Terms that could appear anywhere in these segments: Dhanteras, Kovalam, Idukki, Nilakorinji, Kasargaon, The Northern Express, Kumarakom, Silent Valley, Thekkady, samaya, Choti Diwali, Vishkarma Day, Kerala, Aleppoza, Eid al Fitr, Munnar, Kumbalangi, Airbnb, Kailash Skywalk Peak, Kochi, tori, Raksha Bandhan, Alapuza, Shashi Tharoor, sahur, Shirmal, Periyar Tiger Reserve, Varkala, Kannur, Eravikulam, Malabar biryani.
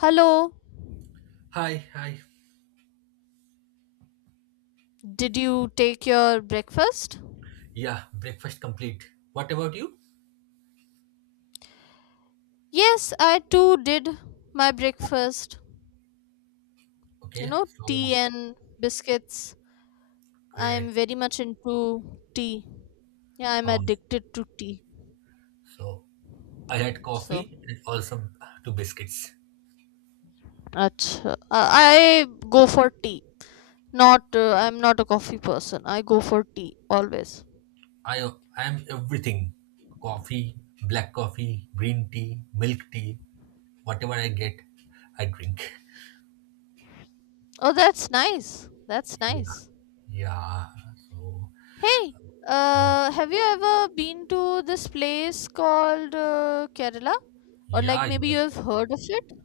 Hello, Hi, hi. did you take your breakfast? Yeah, breakfast complete. What about you? Yes, I too did my breakfast. Okay, You know, so tea and biscuits. I great. am very much into tea. Yeah, I'm Um, addicted to tea. so I had So, coffee and also two biscuits. achha, I go for tea. Not, I'm not a coffee person. I go for tea always. I I am everything. Coffee, black coffee, green tea, milk tea, whatever I get, I drink. Oh, that's nice. That's Yeah, nice. yeah. So Hey, um, have you ever been to this place called Kerala? Or yeah, like maybe you yeah. have heard of it?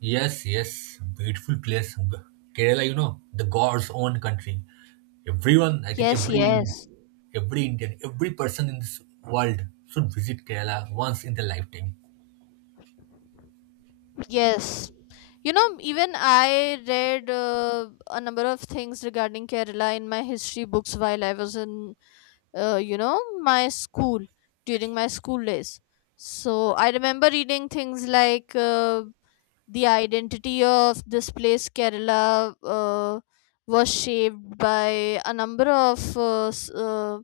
Yes, yes, beautiful place. G- Kerala, you know, the God's own country. Everyone, I think Yes, every Indian, yes, every Indian, every person in this world should visit Kerala once in their lifetime. yes. Even I read a number of things regarding Kerala in my history books while I was in my school during my school days. So I remember reading things like the identity of this place Kerala was shaped by a number of uh, s- uh,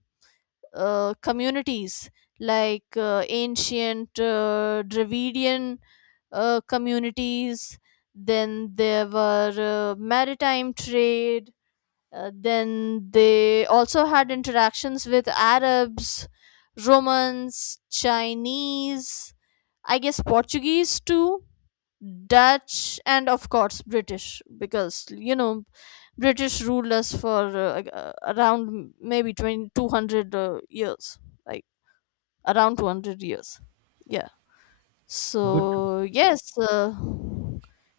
uh, communities like ancient Dravidian communities. Then there were maritime trade. Then they also had interactions with Arabs, Romans, Chinese, I guess Portuguese too, Dutch, and of course British, because British ruled us for like, around maybe 2,200 years, like around 200 years. Yeah. Good. So, yes,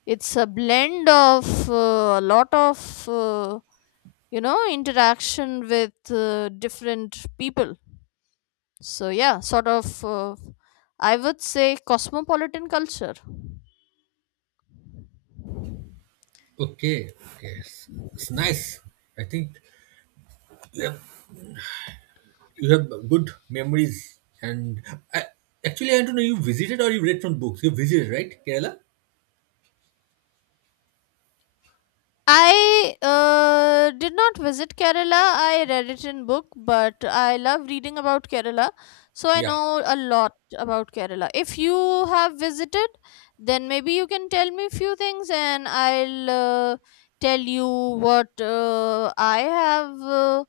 it's a blend of a lot of interaction with different people, so yeah, sort of, I would say, cosmopolitan culture. Okay. Yes. It's nice. I think you have good memories. And I, actually, I don't know, you visited or you read from books. You visited, right? Kerala? I did not visit Kerala. I read it in book, but I love reading about Kerala, so I Yeah. know a lot about Kerala. If you have visited, then maybe you can tell me few things, and I'll tell you what I have uh,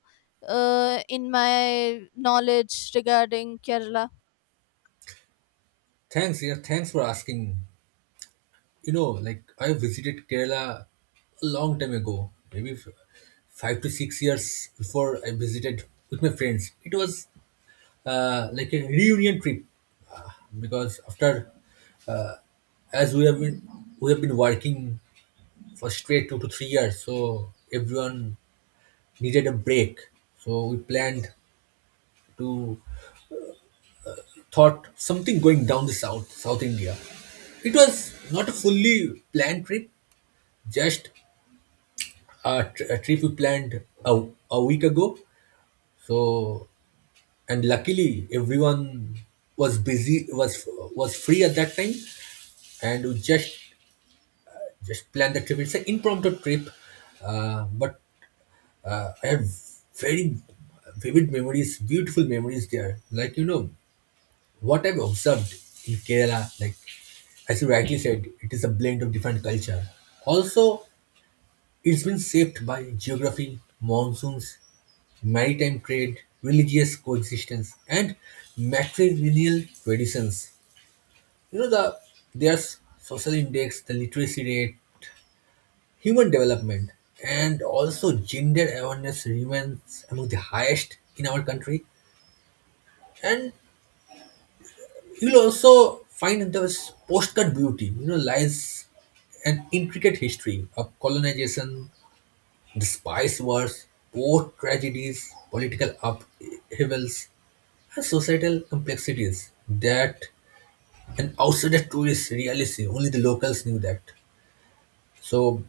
uh, in my knowledge regarding Kerala. Thanks. Yeah. Thanks for asking. You know, like I visited Kerala a long time ago, maybe f- 5 to 6 years before I visited with my friends. It was like a reunion trip because after, as we have been working for straight 2 to 3 years, so everyone needed a break. So we planned to thought something going down the south, South India. It was not a fully planned trip, just a trip we planned a week ago. So, and luckily everyone was busy, was free at that time, and we just planned the trip. It's an impromptu trip, but I have very vivid memories, beautiful memories there. Like you know what I've observed in Kerala, like as you rightly said, it is a blend of different culture. Also, it's been shaped by geography, monsoons, maritime trade, religious coexistence, and matrilineal traditions. You know the there's social index, the literacy rate, human development, and also gender awareness remains among the highest in our country. And you'll also find there's postcard beauty, you know, lies an intricate history of colonization, the spice wars, port tragedies, political upheavals, and societal complexities that an outsider tourist really see. Only the locals knew that. So,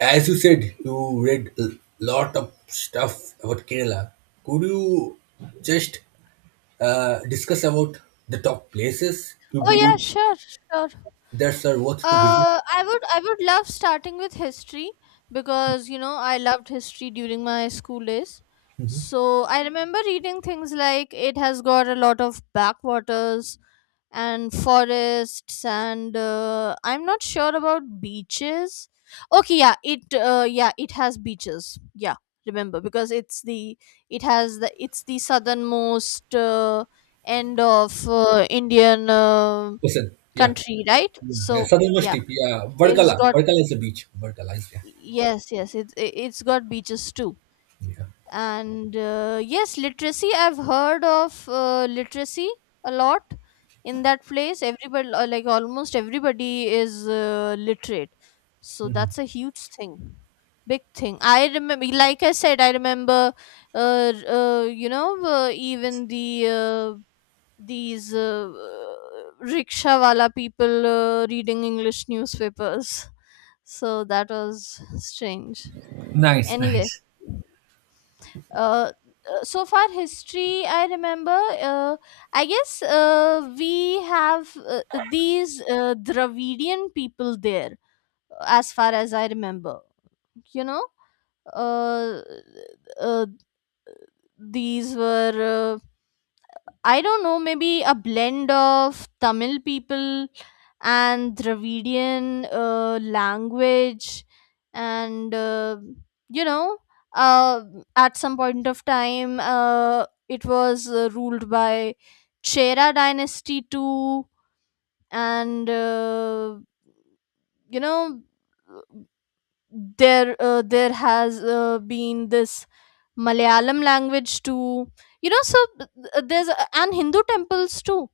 as you said, you read a lot of stuff about Kerala. Could you just discuss about the top places you Oh yeah, believe sure, sure. that are worth to visit? I would love starting with history because I loved history during my school days. So I remember reading things like it has got a lot of backwaters and forests and I'm not sure about beaches. Okay, yeah, it has beaches. Yeah, remember because it's the it has the it's the southernmost end of Indian Listen, yeah. country, right? Yeah, So southernmost yeah, tip, yeah. it's Varkala. got Varkala is a beach. Varkala is, yeah. yes, yes. It's it's got beaches too. Yeah. And yes, literacy. I've heard of literacy a lot in that place. Everybody, like almost everybody, is literate. So Mhm. that's a huge thing, big thing. I remember, like I said, I remember. Even the these rickshaw wala people reading English newspapers. So that was strange. Nice, Anyway, nice. uh, so far history I remember. I guess we have these Dravidian people there, as far as I remember. You know, uh, uh, these were I don't know, maybe a blend of Tamil people and Dravidian language, and you know, uh, at some point of time, it was ruled by Chera dynasty too, and you know there has been this Malayalam language too. So there's and Hindu temples too.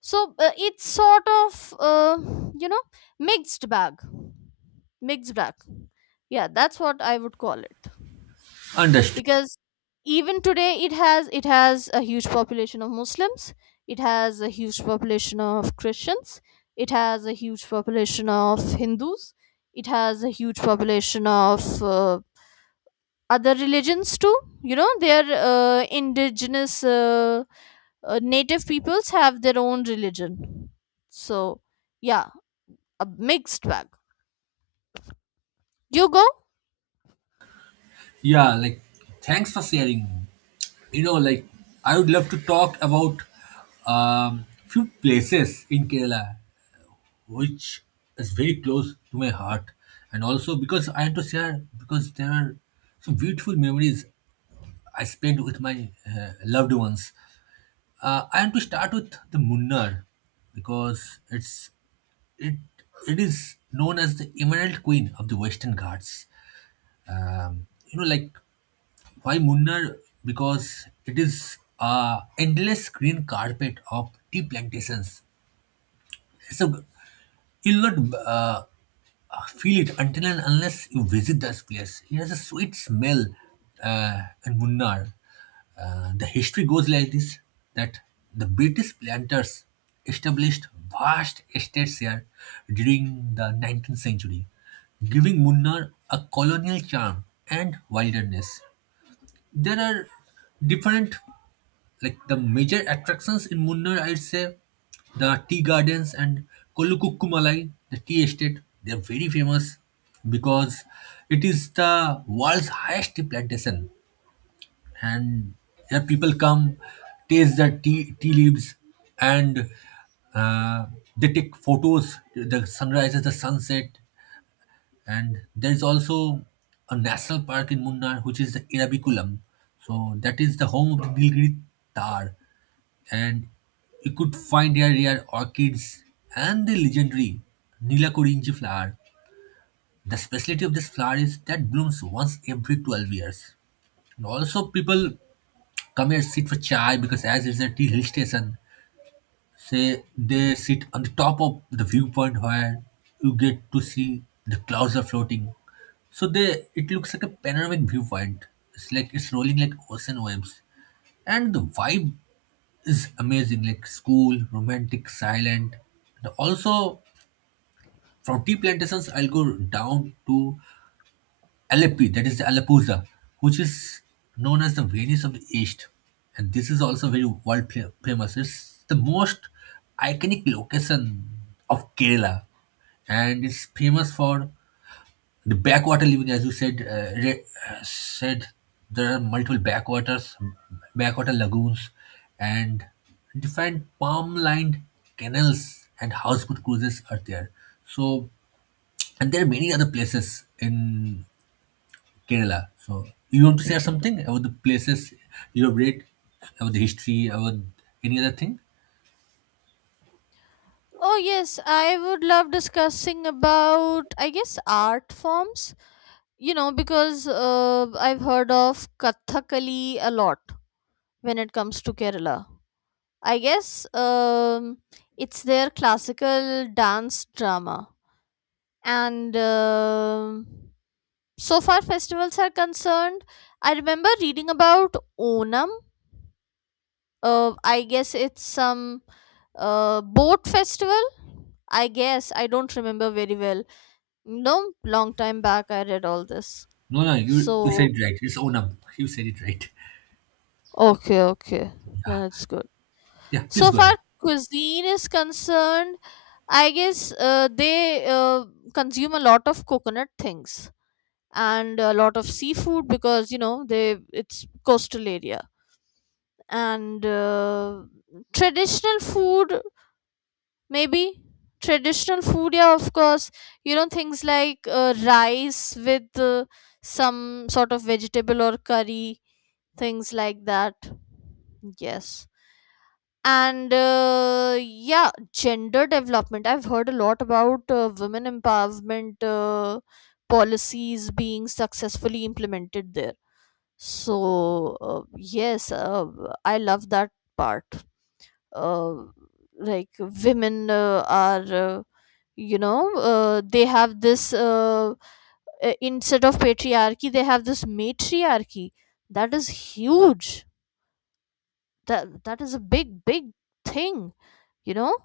So it's sort of you know mixed bag, mixed bag. Yeah, that's what I would call it, Understood. because even today it has a huge population of Muslims, it has a huge population of Christians, it has a huge population of Hindus, it has a huge population of uh, other religions too. You know, their indigenous, native peoples have their own religion. So yeah, a mixed bag, you go. Yeah, like thanks for sharing. You know, like I would love to talk about few places in Kerala which is very close to my heart. And also because I had to share because there are some beautiful memories I spent with my loved ones. I want to start with the Munnar because it it is known as the Emerald Queen of the Western Ghats. You know, like why Munnar? Because it is a endless green carpet of tea plantations. So you'll not feel it until and unless you visit this place. It has a sweet smell in Munnar. The history goes like this that the British planters established vast estates here during the 19th century, giving Munnar a colonial charm and wilderness. There are different, like the major attractions in Munnar, I'd say the tea gardens and Kolukukkumalai, the tea estate. They're very famous because it is the world's highest tea plantation, and here people come, taste the tea leaves, and uh, they take photos, the sunrises, the sunset, and there is also a national park in Munnar, which is the Eravikulam. So that is the home of the Nilgiri Tar. And you could find here rare orchids and the legendary Nilakorinji flower. The specialty of this flower is that blooms once every 12 years. And also people come here sit for chai because as it's a tea hill station, say they sit on the top of the viewpoint where you get to see the clouds are floating, so they it looks like a panoramic viewpoint. It's like it's rolling like ocean waves, and the vibe is amazing, like school romantic silent. And also from tea plantations I'll go down to Aleppi, that is the Aleppoza, which is known as the Venice of the East. And this is also very world famous. It's the most iconic location of Kerala. And it's famous for the backwater living, as you said. Said there are multiple backwaters, backwater lagoons, and different palm-lined canals and houseboat cruises are there. So, and there are many other places in Kerala. So you want to share something about the places you have read, about the history, about any other thing? Oh yes, I would love discussing about, I guess, art forms, you know, because I've heard of Kathakali a lot when it comes to Kerala. I guess it's their classical dance drama. And so far festivals are concerned, I remember reading about Onam. I guess it's some boat festival, I guess. I don't remember very well. No, long time back I read all this. No, no, you So, said it right. It's Onam. You said it right. okay, okay, then it's good. Yeah, So please go far, ahead. cuisine is concerned, I guess they consume a lot of coconut things and a lot of seafood because they it's coastal area, and traditional food, maybe. Traditional food, yeah, of course. Things like rice with some sort of vegetable or curry, things like that. Yes. And yeah, gender development, I've heard a lot about women empowerment policies being successfully implemented there. So yes, I love that part. uh, like, women are, they have this, instead of patriarchy they have this matriarchy. That is huge. That is a big, big thing, you know.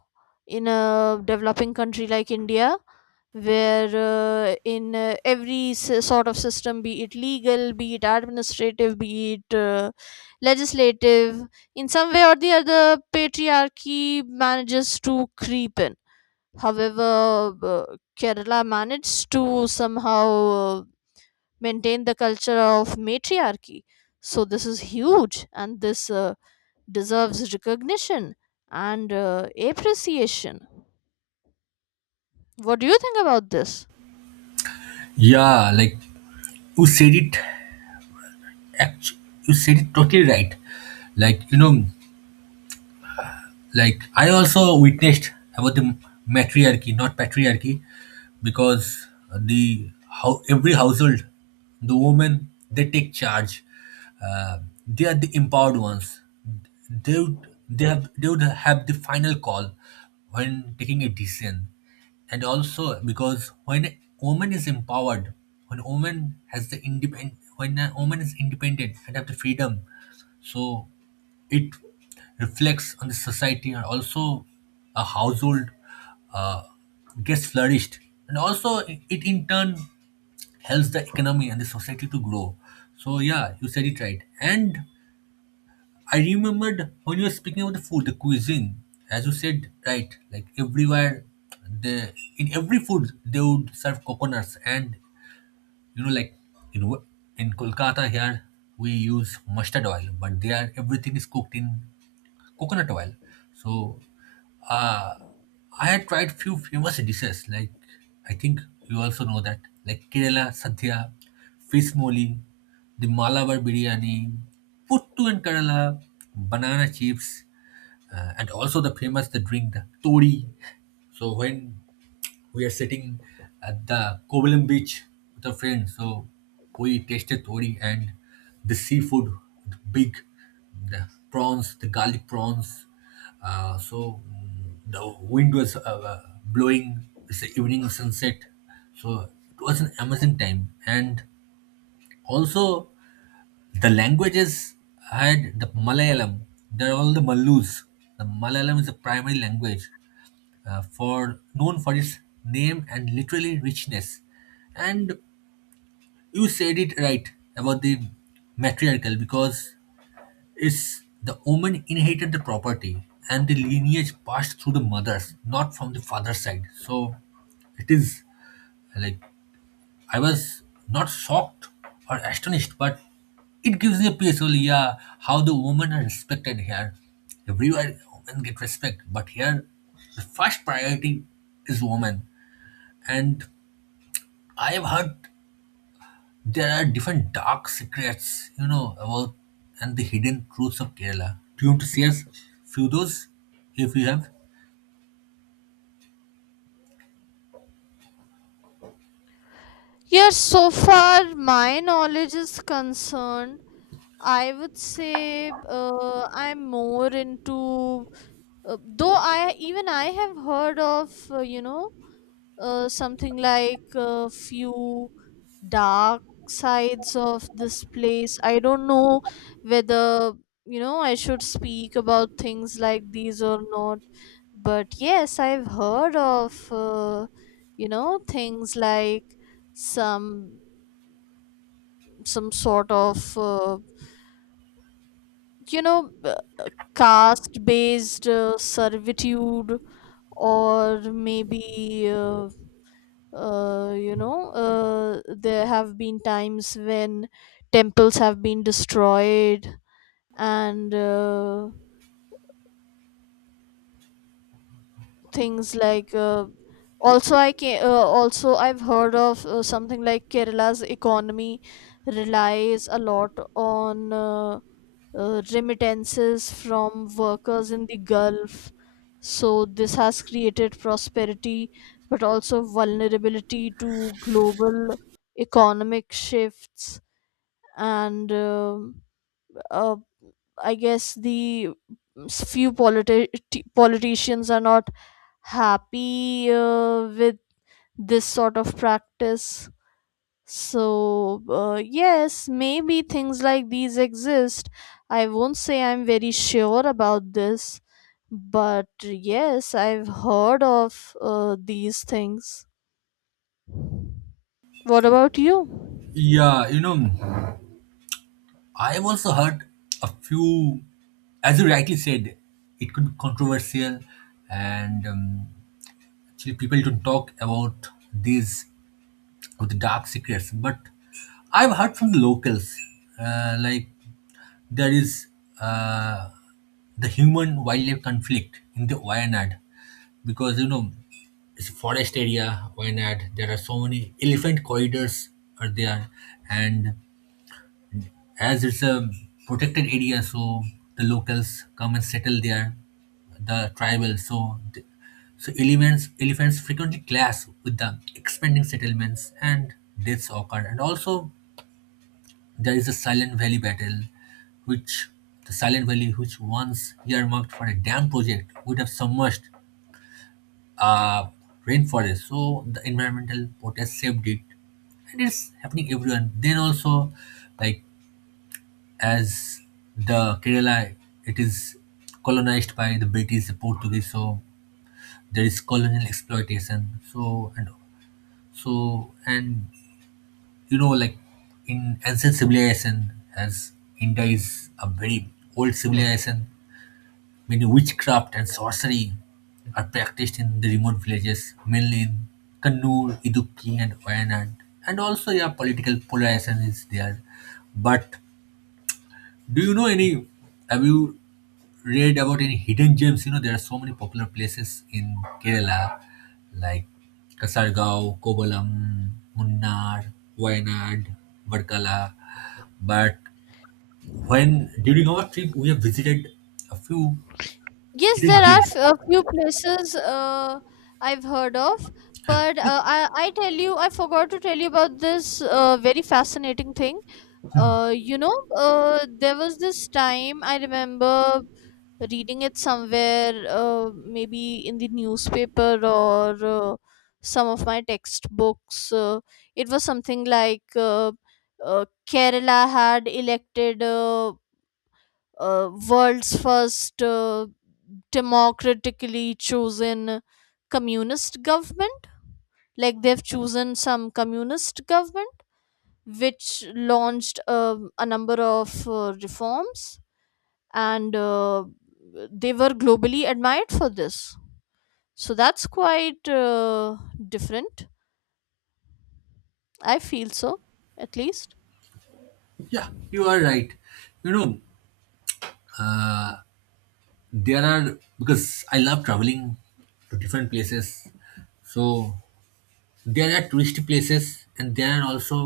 In a developing country like India, where in every sort of system, be it legal, be it administrative, be it legislative, in some way or the other, patriarchy manages to creep in. However, uh, Kerala managed to somehow uh, maintain the culture of matriarchy. So this is huge, and this deserves recognition and appreciation. What do you think about this? Yeah, like you said it. Actually, you said it totally right. Like you know, like I also witnessed about the matriarchy, not patriarchy, because the how every household, the women they take charge. Uh, they are the empowered ones. They would have the final call when taking a decision, and also because when a woman is empowered, when a woman is independent and have the freedom, so it reflects on the society and also a household uh, gets flourished, and also it in turn helps the economy and the society to grow. So yeah, you said it right. And I remembered when you were speaking about the food, the cuisine, as you said right, like everywhere the in every food they would serve coconuts, and you know like in Wo- in Kolkata here we use mustard oil, but there everything is cooked in coconut oil. So uh, I had tried few famous dishes like I think you also know that, like Kerala Sadhya, fish moli, the Malabar biryani, puttu in Kerala, banana chips, and also the famous the drink the tori. So when we are sitting at the Kovalam beach with a friend. So we tasted tori and the seafood, the big, the prawns, the garlic prawns. The wind was blowing. It's the evening sunset. So it was an amazing time. And also the languages had the Malayalam. They're all the Malus. The Malayalam is the primary language for known for its name and literally richness. And you said it right about the matriarchal because it's the woman inherited the property and the lineage passed through the mothers, not from the father's side. So it is like I was not shocked or astonished, but it gives me a peace. Well, yeah, how the women are respected here. Everywhere women get respect, but here the first priority is woman. And I've heard there are different dark secrets, you know, about and the hidden truths of Kerala. Do you want to share us few those if you have? Yes, so far my knowledge is concerned, I would say I'm more into, though I have heard of, something like a few dark sides of this place. I don't know whether, I should speak about things like these or not. But yes, I've heard of, things like some some sort of, you know, uh, caste based servitude, or maybe there have been times when temples have been destroyed and things like, also I can also I've heard of something like Kerala's economy relies a lot on remittances from workers in the Gulf. So this has created prosperity but also vulnerability to global economic shifts. And um uh, I guess the few politicians are not happy with this sort of practice. So, yes, maybe things like these exist. I won't say I'm very sure about this, but yes, I've heard of these things. What about you? Yeah, you know, I've also heard a few, as you rightly said, it could be controversial, and actually people don't talk about these of the dark secrets. But I've heard from the locals, like there is uh, the human wildlife conflict in the Wayanad because you know it's forest area Wayanad. There are so many elephant corridors are there, and as it's a protected area, so the locals come and settle there, the tribal. So elements elephants frequently clash with the expanding settlements and deaths occur. And also there is a Silent Valley battle, which the Silent Valley, which once earmarked for a dam project, would have submerged uh, rainforest. So the environmental protest saved it, and it's happening everywhere. Then also, like as the Kerala, it is colonized by the British, the Portuguese. So there is colonial exploitation. So and so and you know, like in ancient civilization, as India is a very old civilization, many witchcraft and sorcery are practiced in the remote villages, mainly in Kannur, Idukki, and Wayanad. And also, yeah, political polarization is there. But do you know any? Have you read about any hidden gems? You know, there are so many popular places in Kerala, like Kasargaon, Kovalam, Munnar, Wayanad, Varkala. But when during our trip, we have visited a few Yes, hidden there are gems. A few places I've heard of, Huh. but I tell you, I forgot to tell you about this very fascinating thing. There was this time I remember reading it somewhere, maybe in the newspaper or some of my textbooks. It was something like Kerala had elected, world's first democratically chosen communist government. Like, they've chosen some communist government which launched a number of reforms, and they were globally admired for this. So that's quite different, I feel so, at least. Yeah, you are right. You know, there are because I love traveling to different places, so there are touristy places and there are also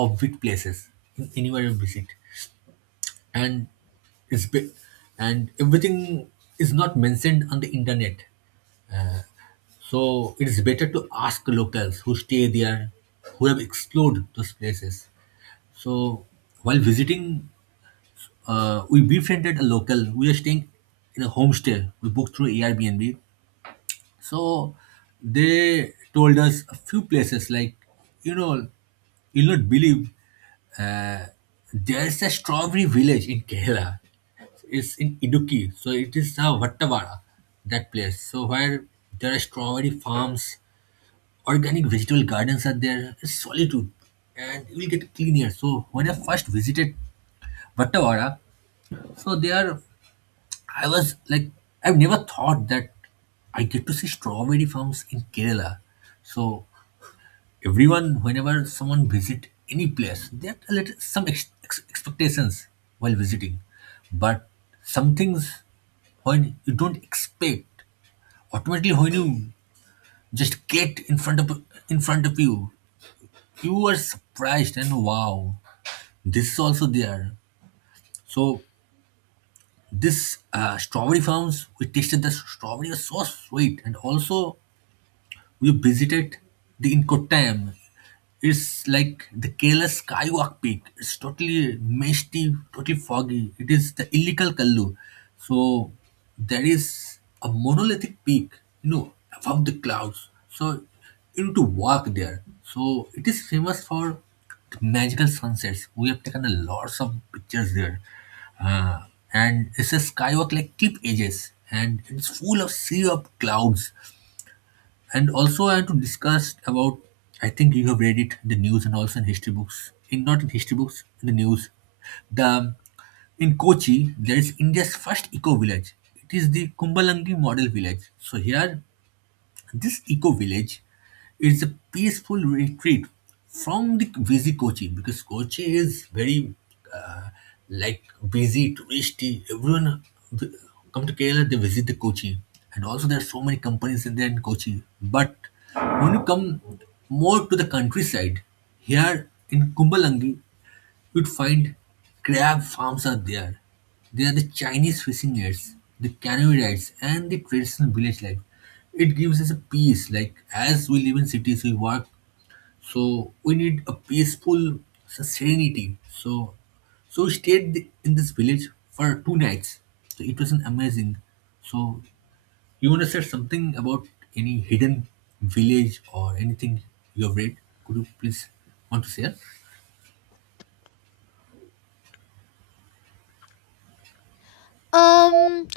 offbeat places in anywhere you visit, and it's be- and everything is not mentioned on the internet. So it is better to ask locals who stay there, who have explored those places. So while visiting, we befriended a local. We were staying in a homestay. We booked through Airbnb. So they told us a few places like, you know, you'll not believe there's a strawberry village in Kerala. It's in Idukki, so it is Vattavara, that place. So where there are strawberry farms, organic vegetable gardens are there. It's solitude, and you will get clean air. So when I first visited Vattavara, so there I was like, I've never thought that I get to see strawberry farms in Kerala. So everyone, whenever someone visit any place, there are little, some expectations while visiting, but some things, when you don't expect, automatically when you just get in front of you are surprised and wow, this is also there. So this strawberry farms, we tasted the strawberry was so sweet. And also we visited the incoterm. It's like the Kailash Skywalk Peak. It's totally misty, totally foggy. It is the illegal Kallu. So there is a monolithic peak, above the clouds. So you need to walk there. So it is famous for the magical sunsets. We have taken a lots of pictures there. Uh, and it's a skywalk like cliff edges and it's full of sea of clouds. And also I have to discuss about, I think you have read it in the news and also in history books, in, not in history books, in the news, the, in Kochi there is India's first eco village. It is the Kumbalangi model village. So here this eco village is a peaceful retreat from the busy Kochi, because Kochi is very uh, like busy, touristy. Everyone v- come to Kerala, they visit the Kochi, and also there are so many companies in there in Kochi. But when you come more to the countryside, here in Kumbalangi, you'd find crab farms are there. There are the Chinese fishing nets, the canoe rides, and the traditional village life. It gives us a peace. Like as we live in cities, we work, so we need a peaceful serenity. So, we stayed in this village for two nights. So it was an amazing. So you want to say something about any hidden village or anything you have read? Could you please want to share? um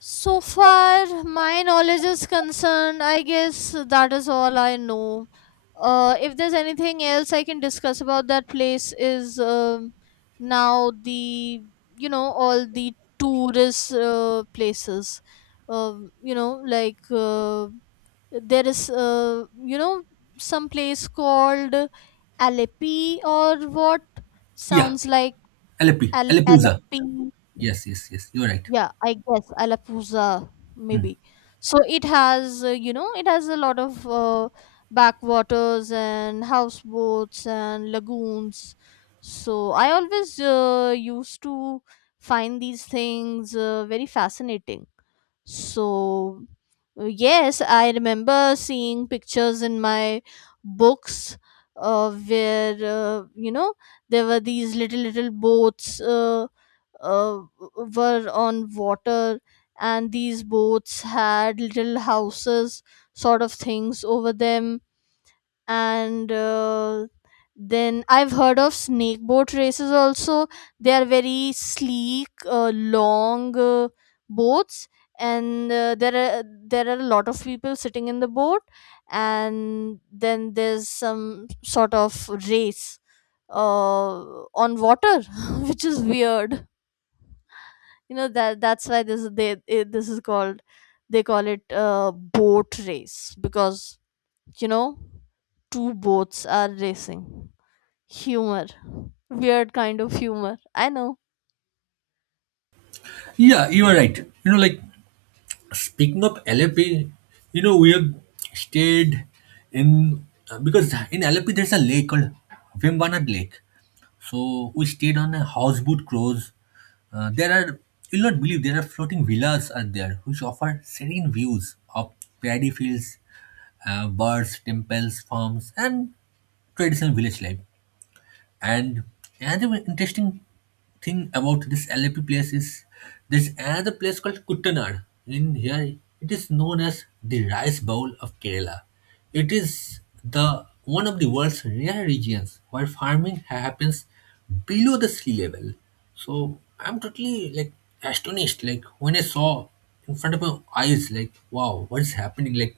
So far, my knowledge is concerned, I guess that is all I know. If there's anything else I can discuss about that place, is, now, the you know all the tourist places. Like, there is, some place called Alepi, or what Yeah, sounds like Alepi, Alepuza. Alepi. Yes, yes, yes. You're right. Yeah, I guess Alapuza, maybe. So it has a lot of backwaters and houseboats and lagoons. So I always used to find these things very fascinating. So, yes, I remember seeing pictures in my books where, there were these little, little boats uh, were on water, and these boats had little houses, sort of things over them. And then I've heard of snake boat races also. They are very sleek, long, boats, and there are a lot of people sitting in the boat, and then there's some sort of race uh, on water which is weird. You know, that's why this is called they call it boat race, because, you know, two boats are racing. Humor. Weird kind of humor. I know. Yeah, you are right. Like speaking of Alepi, we have stayed in because in Alepi there's a lake called Vimbanad Lake. So we stayed on a houseboat cruise. There are, you'll not believe, there are floating villas are there which offer serene views of paddy fields, birds, temples, farms, and traditional village life. And another interesting thing about this LAP place is there's another place called Kuttanad. In here, it is known as the rice bowl of Kerala. It is the one of the world's rare regions where farming happens below the sea level. So I'm totally like astonished. Like when I saw in front of my eyes, like wow, what is happening? Like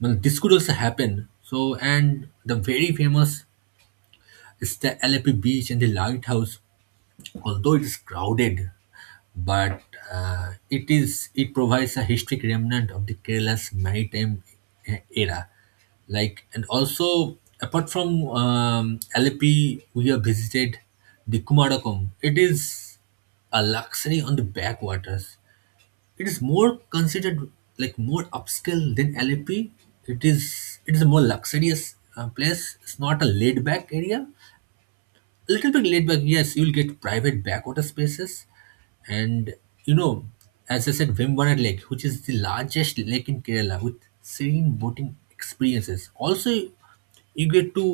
well, this could also happen. So and the very famous, it's the Alleppey Beach and the lighthouse. Although it is crowded, but it is, it provides a historic remnant of the Kerala's maritime era. Like and also apart from Alleppey, we have visited the Kumarakom. It is a luxury on the backwaters. It is more considered like more upscale than Alleppey. It is a more luxurious place. It's not a laid back area, a little bit laid back, yes. You'll get private backwater spaces, and you know as I said, Vembanad Lake, which is the largest lake in Kerala with serene boating experiences. Also you get to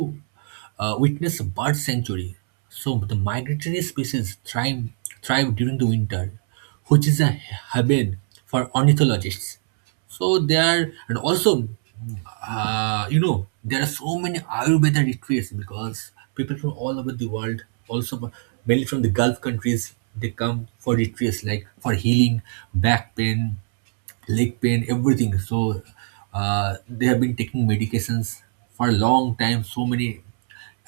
witness a bird sanctuary. So the migratory species thrive during the winter, which is a haven for ornithologists. So there, and also, there are so many Ayurveda retreats because people from all over the world, also mainly from the Gulf countries, they come for retreats like for healing back pain, leg pain, everything. So they have been taking medications for a long time, so many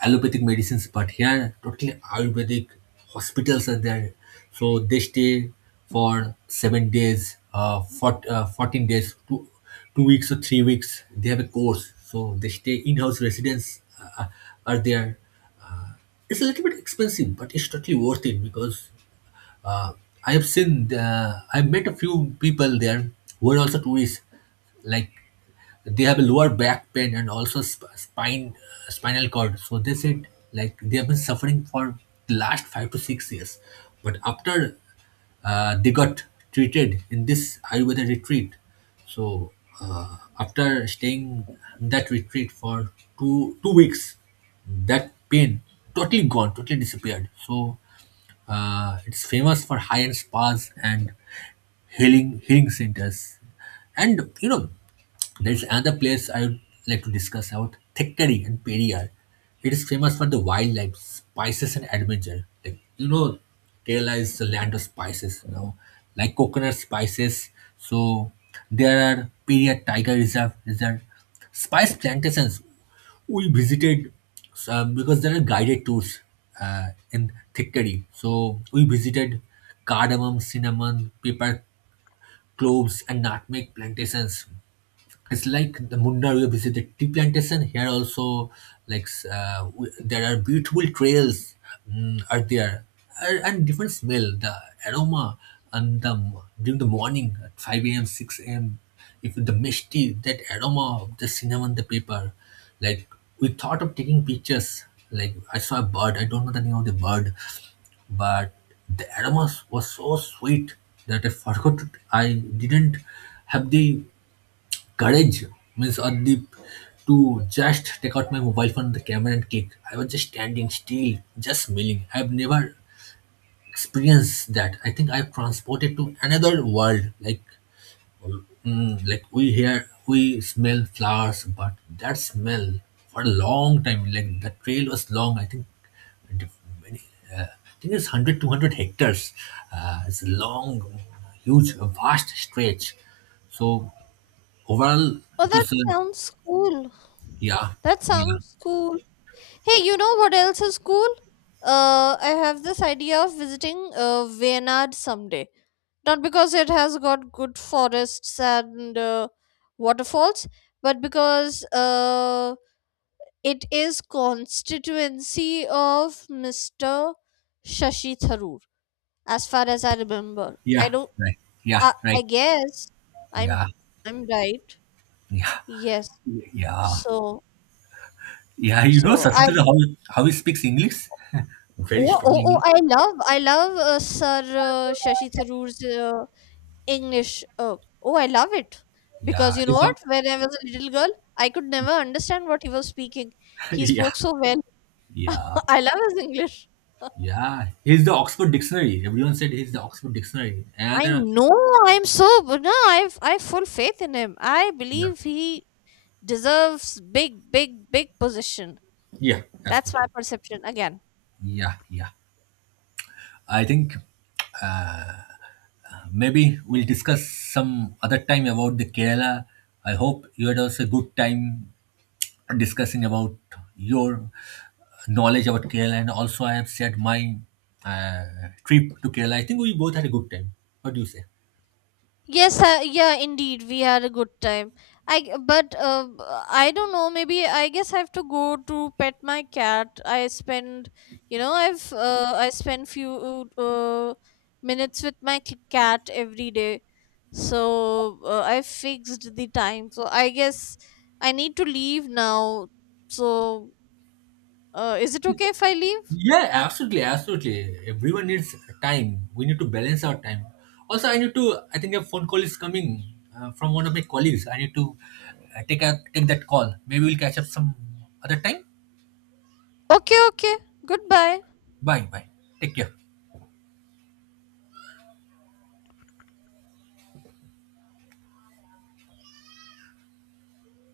allopathic medicines, but here totally Ayurvedic hospitals are there. So they stay for 7 days, for, 14 days, 2 weeks or 3 weeks. They have a course. So they stay in-house residents uh, are there. It's a little bit expensive, but it's totally worth it because uh, I have seen, I've met a few people there who are also tourists. Like they have a lower back pain and also spine, spinal cord. So they said like they have been suffering for the last 5 to 6 years. But after they got treated in this Ayurveda retreat, so after staying in that retreat for two weeks, that pain totally gone, totally disappeared. So it's famous for high-end spas and healing centers. And there's another place I would like to discuss about, Thekkady and Periyar. It is famous for the wildlife, spices, and adventure. Like Kerala is the land of spices. Like coconut spices. So there are Periyar Tiger Reserve, spice plantations we visited some because there are guided tours in Thickery. So we visited cardamom, cinnamon, pepper, cloves, and nutmeg plantations. It's like the Munda, we visited tea plantation. Here also, like there are beautiful trails, are there, and different smell, the aroma and the during the morning at five a.m., six a.m. If the misty, that aroma of the cinnamon, the paper, like we thought of taking pictures. Like I saw a bird. I don't know the name of the bird, but the aroma was so sweet that I forgot. I didn't have the courage, means Adip, to just take out my mobile phone, the camera, and click. I was just standing still, just smiling. I've never experienced that. I think I've transported to another world. Like, like we hear, we smell flowers, but that smell for a long time, like the trail was long. I think, and many, I think it's one hundred, 200 hectares. It's a long, huge, vast stretch. So overall, Oh, it that was a. sounds cool. Yeah, That yeah, sounds cool. Hey, you know what else is cool? I have this idea of visiting Wayanad someday. Not because it has got good forests and waterfalls, but because it is constituency of Mr. Shashi Tharoor, as far as I remember. I yeah, don't. right, yeah, I right, guess I'm yeah, I'm right. yeah, Yes. yeah, So yeah. You know, so I Sachinendra, how he speaks English? Very oh strong oh, oh English. I love Sir Shashi Tharoor's English. Oh, I love it. Yeah, Because you he's know the, what? When I was a little girl, I could never understand what he was speaking. He yeah, spoke so well. yeah, I love his English. yeah. He's the Oxford Dictionary. Everyone said he's the Oxford Dictionary. And I know, I'm so, but no, I have full faith in him. I yeah, believe he deserves big, big, big position. yeah, That's my absolutely. perception again. Yeah, yeah. I think maybe we'll discuss some other time about the Kerala. I hope you had also a good time discussing about your knowledge about Kerala, and also I have shared my uh, trip to Kerala. I think we both had a good time. What do you say? Yes, yeah, indeed, we had a good time. I g- but b- I don't know. Maybe I guess I have to go to pet my cat. I spend, you know, I've I spend few minutes with my cat every day, so I fixed the time. So I guess I need to leave now. So, is it okay if I leave? Yeah, absolutely, absolutely. Everyone needs time. We need to balance our time. Also, I need to. I think a phone call is coming from one of my colleagues. I need to take take that call. Maybe we'll catch up some other time. Okay, okay. Goodbye. Bye, bye. Take care.